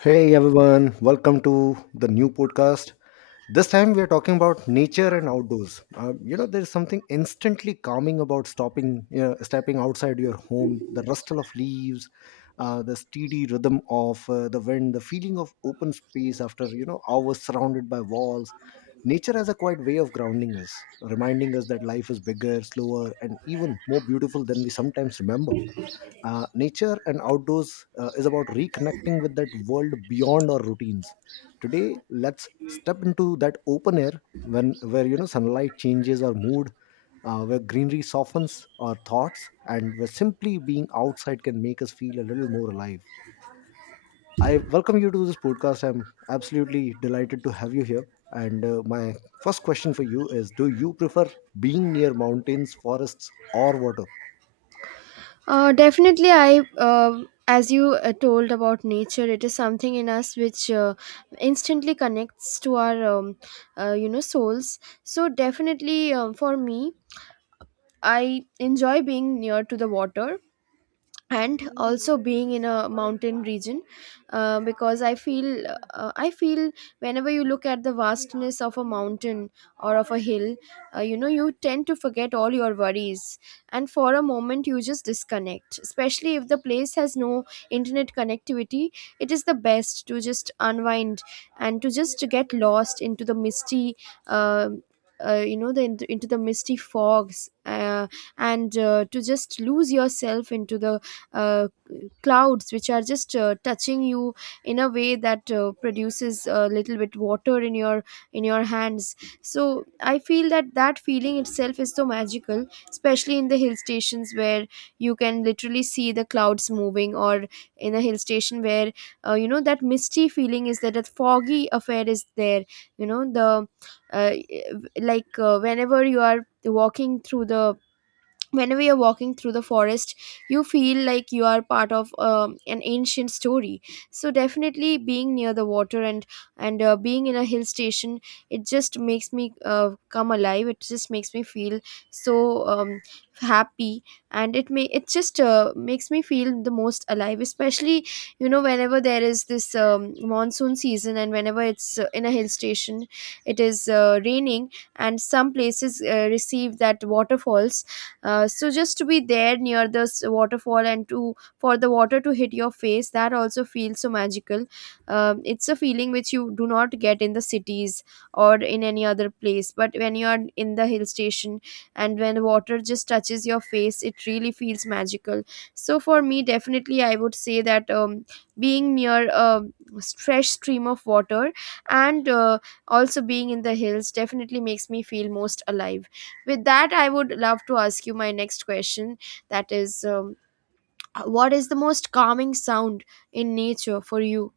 Hey everyone, welcome to the new podcast. This time we are talking about nature and outdoors. There is something instantly calming about stepping outside your home, the rustle of leaves, the steady rhythm of the wind, the feeling of open space after hours surrounded by walls. Nature has a quiet way of grounding us, reminding us that life is bigger, slower, and even more beautiful than we sometimes remember. Nature and outdoors is about reconnecting with that world beyond our routines. Today let's step into that open air, when where you know sunlight changes our mood, where greenery softens our thoughts, and where simply being outside can make us feel a little more alive. I welcome you to this podcast. I'm absolutely delighted to have you here. And my first question for you is, do you prefer being near mountains, forests, or water? Definitely, I, as you told about nature, it is something in us which instantly connects to our, souls. So definitely, for me, I enjoy being near to the water and also being in a mountain region because I feel whenever you look at the vastness of a mountain or of a hill, you tend to forget all your worries, and for a moment you just disconnect, especially if the place has no internet connectivity. It is the best to just unwind and to just get lost into the misty, uh, you know the into the misty fogs, and to just lose yourself into the uh, clouds which are just touching you in a way that produces a little bit water in your, in your hands. So I feel that that feeling itself is so magical, especially in the hill stations where you can literally see the clouds moving, or in a hill station where, that misty feeling is there, that foggy affair is there. You know the uh, like Whenever you are walking through the, when we are walking through the forest, you feel like you are part of an ancient story. So definitely, being near the water and being in a hill station, it just makes me come alive, it just makes me feel so happy, and it just makes me feel the most alive, especially whenever there is this monsoon season, and whenever it's in a hill station, it is raining, and some places receive that waterfalls. So just to be there near this waterfall, and to, for the water to hit your face, that also feels so magical. It's a feeling which you do not get in the cities or in any other place, but when you are in the hill station and when water just touches your face, it really feels magical. So for me, definitely I would say that, being near a fresh stream of water, and also being in the hills, definitely makes me feel most alive. With that, I would love to ask you my next question, that is, what is the most calming sound in nature for you?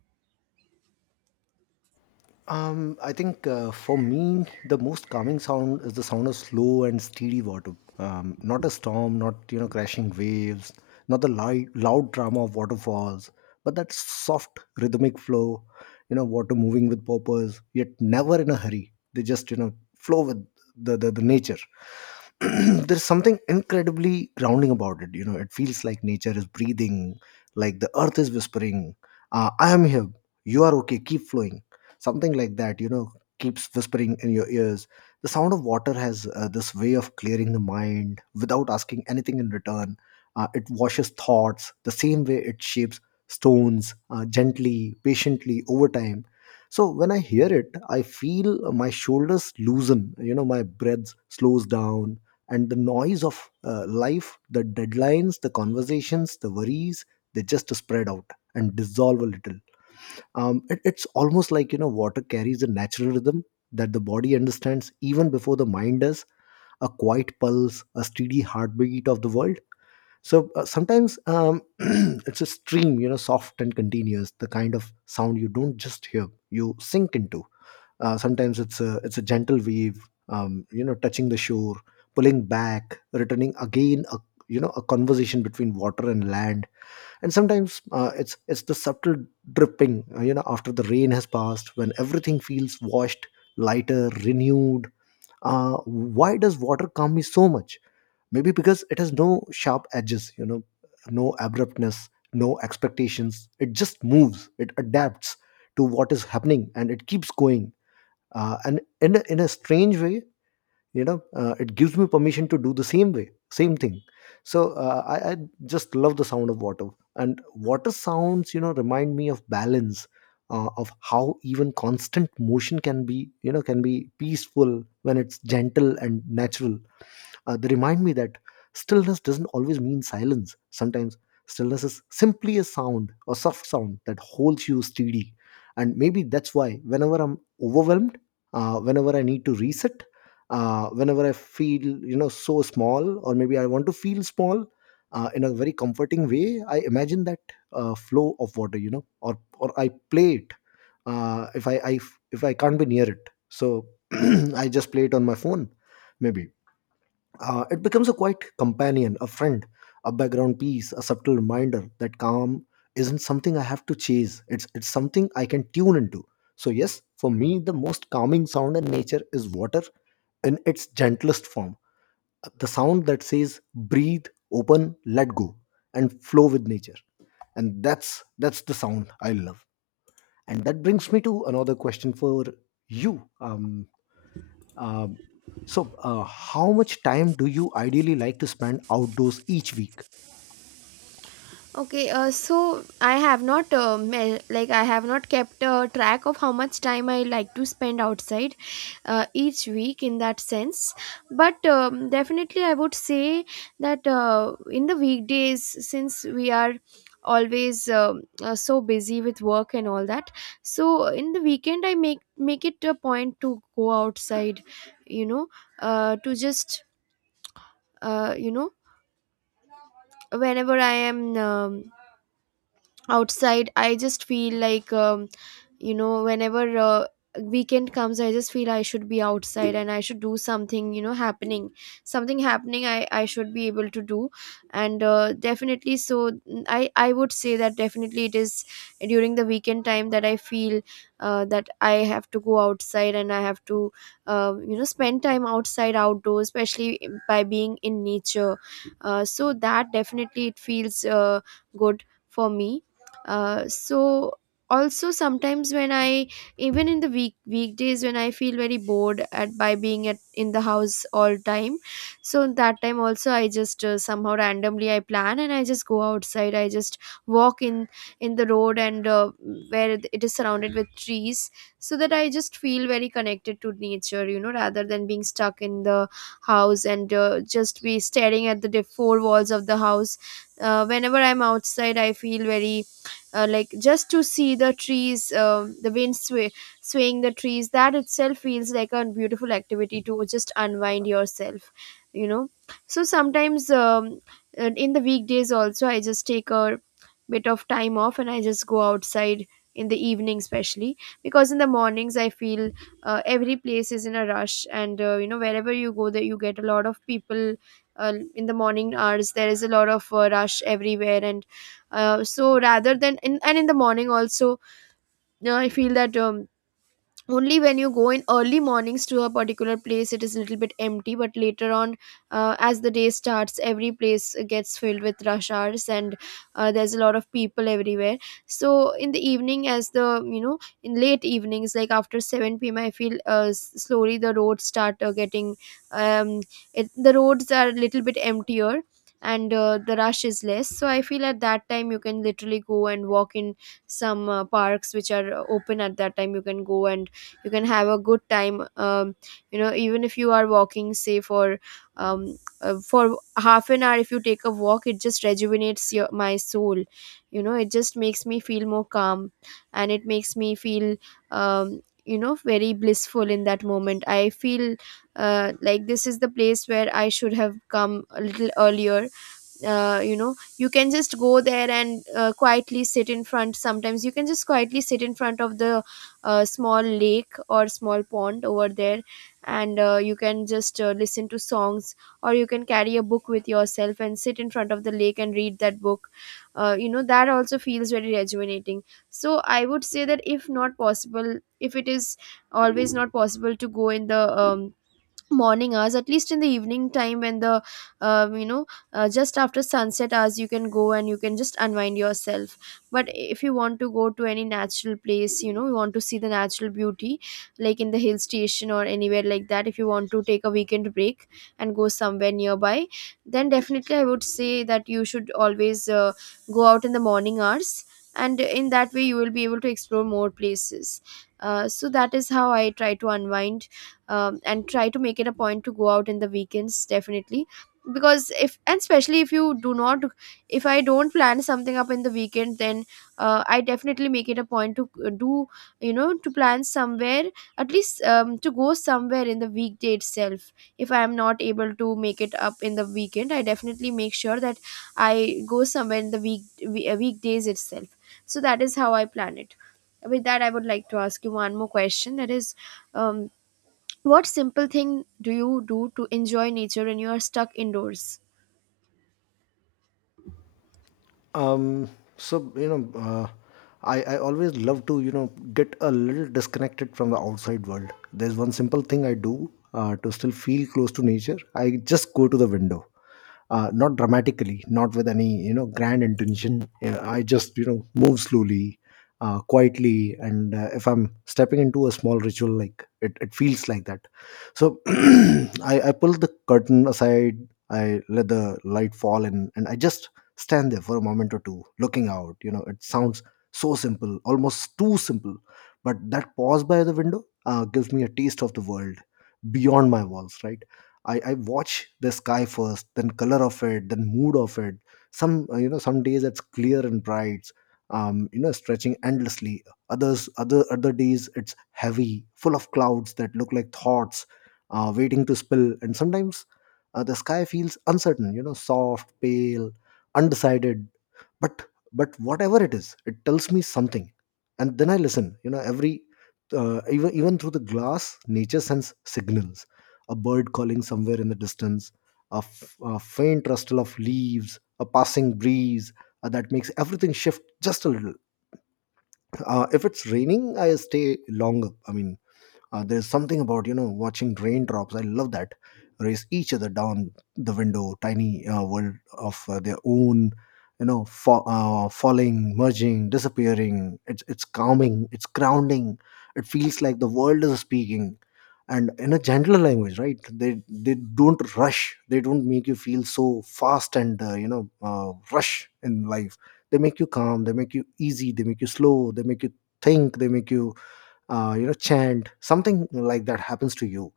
I think for me, the most calming sound is the sound of slow and steady water. Not a storm, not crashing waves, not the light, loud drama of waterfalls, but that soft rhythmic flow. You know, water moving with purpose, yet never in a hurry. They just flow with the nature. There's something incredibly grounding about it. You know, it feels like nature is breathing, like the earth is whispering, "I am here. You are okay. Keep flowing." Something like that, you know, keeps whispering in your ears. The sound of water has this way of clearing the mind without asking anything in return. It washes thoughts the same way it shapes stones, gently, patiently, over time. So when I hear it, I feel my shoulders loosen, you know, my breath slows down, and the noise of life, the deadlines, the conversations, the worries, they just spread out and dissolve a little. It's almost like, you know, water carries a natural rhythm that the body understands even before the mind does. A quiet pulse, a steady heartbeat of the world. So sometimes it's a stream, you know, soft and continuous, the kind of sound you don't just hear, you sink into. Sometimes it's a gentle wave, you know, touching the shore, pulling back, returning again, a, you know, a conversation between water and land. And sometimes it's the subtle dripping, after the rain has passed, when everything feels washed, lighter, renewed. uh, why does water calm me so much? Maybe because it has no sharp edges, you know, no abruptness, no expectations. It just moves, it adapts to what is happening, and it keeps going. And in a strange way, you know, it gives me permission to do the same way, same thing. So I just love the sound of water. And water sounds, you know, remind me of balance, of how even constant motion can be, you know, can be peaceful when it's gentle and natural. They remind me that stillness doesn't always mean silence. Sometimes stillness is simply a sound, a soft sound that holds you steady. And maybe that's why whenever I'm overwhelmed, whenever I need to reset, whenever I feel, you know, so small, or maybe I want to feel small in a very comforting way, I imagine that flow of water, you know, or I play it uh, if I, I if I can't be near it. So I just play it on my phone, maybe it becomes a quiet companion, a friend, a background piece, a subtle reminder that calm isn't something I have to chase. It's something I can tune into. So yes, for me, the most calming sound in nature is water in its gentlest form. The sound that says breathe, open, let go, and flow with nature. And that's the sound I love. And that brings me to another question for you. Um, um, how much time do you ideally like to spend outdoors each week? Okay, so I have not like I have not kept track of how much time I like to spend outside each week in that sense. But definitely, I would say that in the weekdays, since we are always so busy with work and all that, so in the weekend I make it a point to go outside, you know, to just uh, you know whenever I am. Outside I just feel like, whenever weekend comes, I just feel I should be outside and I should do something, you know, happening. Something happening I should be able to do. And definitely so, I would say that definitely it is during the weekend time that I feel that I have to go outside, and I have to, spend time outside, outdoors, especially by being in nature. So that definitely it feels good for me. So also sometimes when I, even in the weekdays, when I feel very bored at, by being at, in the house all time, so that time also I just somehow randomly I plan and I just go outside, I just walk in the road, and where it is surrounded with trees, so that I just feel very connected to nature, you know, rather than being stuck in the house and just be staring at the four walls of the house. Whenever I'm outside I feel very, like, just to see the trees, the wind sway, swaying the trees, that itself feels like a beautiful activity to just unwind yourself, you know. So sometimes, and in the weekdays also, I just take a bit of time off and I just go outside in the evening especially, because in the mornings I feel every place is in a rush, and wherever you go there you get a lot of people. In the morning hours there is a lot of rush everywhere, and so rather than in the morning also, I feel that, only when you go in early mornings to a particular place, it is a little bit empty, but later on, as the day starts, every place gets filled with rush hours, and there's a lot of people everywhere. So in the evening, as the, in late evenings like after 7 p.m I feel slowly the roads start getting um the roads are a little bit emptier, and the rush is less, so I feel at that time you can literally go and walk in some parks which are open at that time. You can go and you can have a good time. Even if you are walking, say, for 1/2 an hour, if you take a walk, it just rejuvenates your my soul, you know. It just makes me feel more calm, and it makes me feel, very blissful. In that moment I feel like this is the place where I should have come a little earlier. You can just go there and quietly sit in front. Sometimes you can just quietly sit in front of the small lake or small pond over there, and you can just listen to songs, or you can carry a book with yourself and sit in front of the lake and read that book. That also feels very rejuvenating. So I would say that, if not possible, if it is always not possible to go in the morning hours, at least in the evening time, when the, um, you know just after sunset hours, you can go and you can just unwind yourself. But if you want to go to any natural place, you know, you want to see the natural beauty, like in the hill station or anywhere like that, if you want to take a weekend break and go somewhere nearby, then definitely I would say that you should always go out in the morning hours, and in that way you will be able to explore more places. So that is how I try to unwind, and try to make it a point to go out in the weekends definitely. Because if, and especially if you do not, if I don't plan something up in the weekend, then I definitely make it a point to do, to plan somewhere, at least to go somewhere in the weekday itself. If I am not able to make it up in the weekend, I definitely make sure that I go somewhere in the weekdays itself. So that is how I plan it. With that, I would like to ask you one more question, that is, um, what simple thing do you do to enjoy nature when you are stuck indoors? um so I always love to, you know, get a little disconnected from the outside world. There's one simple thing I do to still feel close to nature. I just go to the window, not dramatically, not with any, you know, grand intention. Yeah, I just, you know, move slowly, quietly, and if I'm stepping into a small ritual, it feels like that. So I pull the curtain aside, I let the light fall in, and I just stand there for a moment or two looking out. You know, it sounds so simple, almost too simple, but that pause by the window gives me a taste of the world beyond my walls, right? I watch the sky first, then color of it, then mood of it. Some, some days it's clear and bright, you know, stretching endlessly. Other days it's heavy, full of clouds that look like thoughts waiting to spill. And sometimes the sky feels uncertain, you know, soft, pale, undecided. But but whatever it is, it tells me something. And then I listen, you know, every even through the glass, nature sends signals. A bird calling somewhere in the distance, a faint rustle of leaves, a passing breeze that makes everything shift just a little. If it's raining, I stay longer. I mean, there's something about, you know, watching raindrops, I love that, race each other down the window, tiny world of their own, you know, falling, merging, disappearing. It's calming, it's grounding. It feels like the world is speaking and in a gentler language, right? They don't rush, they don't make you feel so fast and, you know, rush in life. They make you calm, they make you easy, they make you slow, they make you think, they make you you know, chant, something like that happens to you.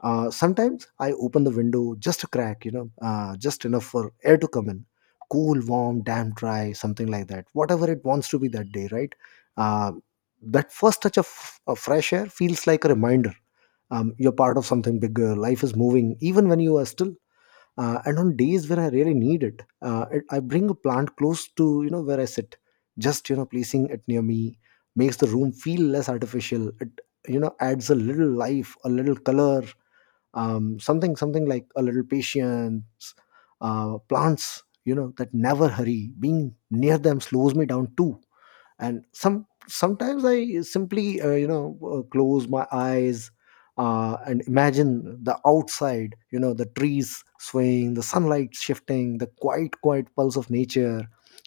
Sometimes I open the window just a crack, you know, just enough for air to come in, cool, warm, damp, dry, something like that, whatever it wants to be that day, right? uh, that first touch of fresh air feels like a reminder, you're part of something bigger. Life is moving even when you are still. And on days when I really need it, I bring a plant close to, you know, where I sit. Just, you know, placing it near me makes the room feel less artificial. It, you know, adds a little life, a little color, something like a little patience. Plants, you know, that never hurry, being near them slows me down too. And sometimes I simply, you know, close my eyes and imagine the outside, you know, the trees swaying, the sunlight shifting, the quiet pulse of nature,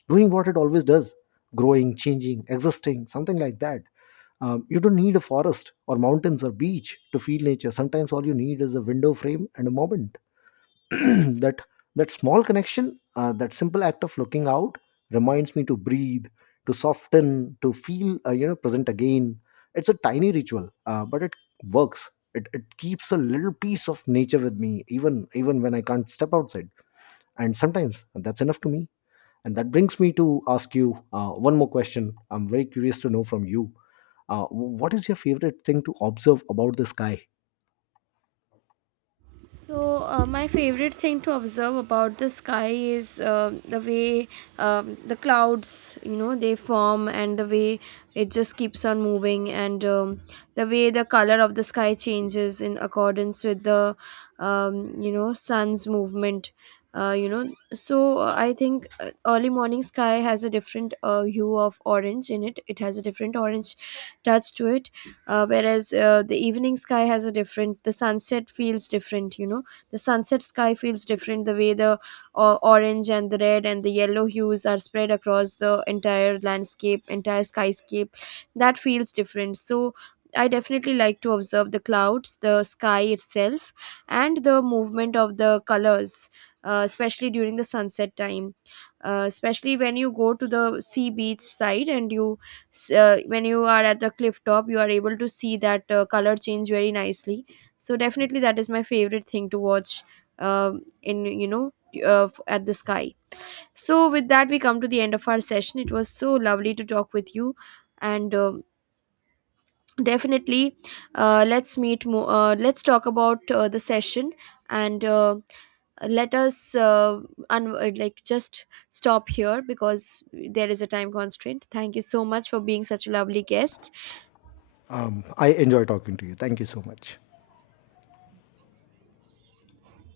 doing what it always does, growing, changing, existing, something like that. Um, you don't need a forest or mountains or beach to feel nature. Sometimes all you need is a window frame and a moment. That, that small connection, that simple act of looking out, reminds me to breathe, to soften, to feel, you know, present again. It's a tiny ritual, but it works. It keeps a little piece of nature with me, even when I can't step outside. And sometimes that's enough to me. And that brings me to ask you one more question. I'm very curious to know from you, what is your favorite thing to observe about the sky? So, my favorite thing to observe about the sky is the way, the clouds, you know, they form, and the way it just keeps on moving, and, the way the color of the sky changes in accordance with the, sun's movement. Uh, you know, so I think early morning sky has a different hue of orange in it. It has a different orange touch to it. Whereas the evening sky has a different, the sunset feels different, you know, the sunset sky feels different, the way the orange and the red and the yellow hues are spread across the entire landscape, entire skyscape, that feels different. So I definitely like to observe the clouds, the sky itself, and the movement of the colors, especially during the sunset time. Especially when you go to the sea beach side and you, so when you are at the cliff top, you are able to see that color change very nicely. So definitely that is my favorite thing to watch, in you know f- at the sky. So with that we come to the end of our session. It was so lovely to talk with you, and definitely, let's meet more, let's talk about the session, and let us, just stop here, because there is a time constraint. Thank you so much for being such a lovely guest. Um, I enjoy talking to you. Thank you so much.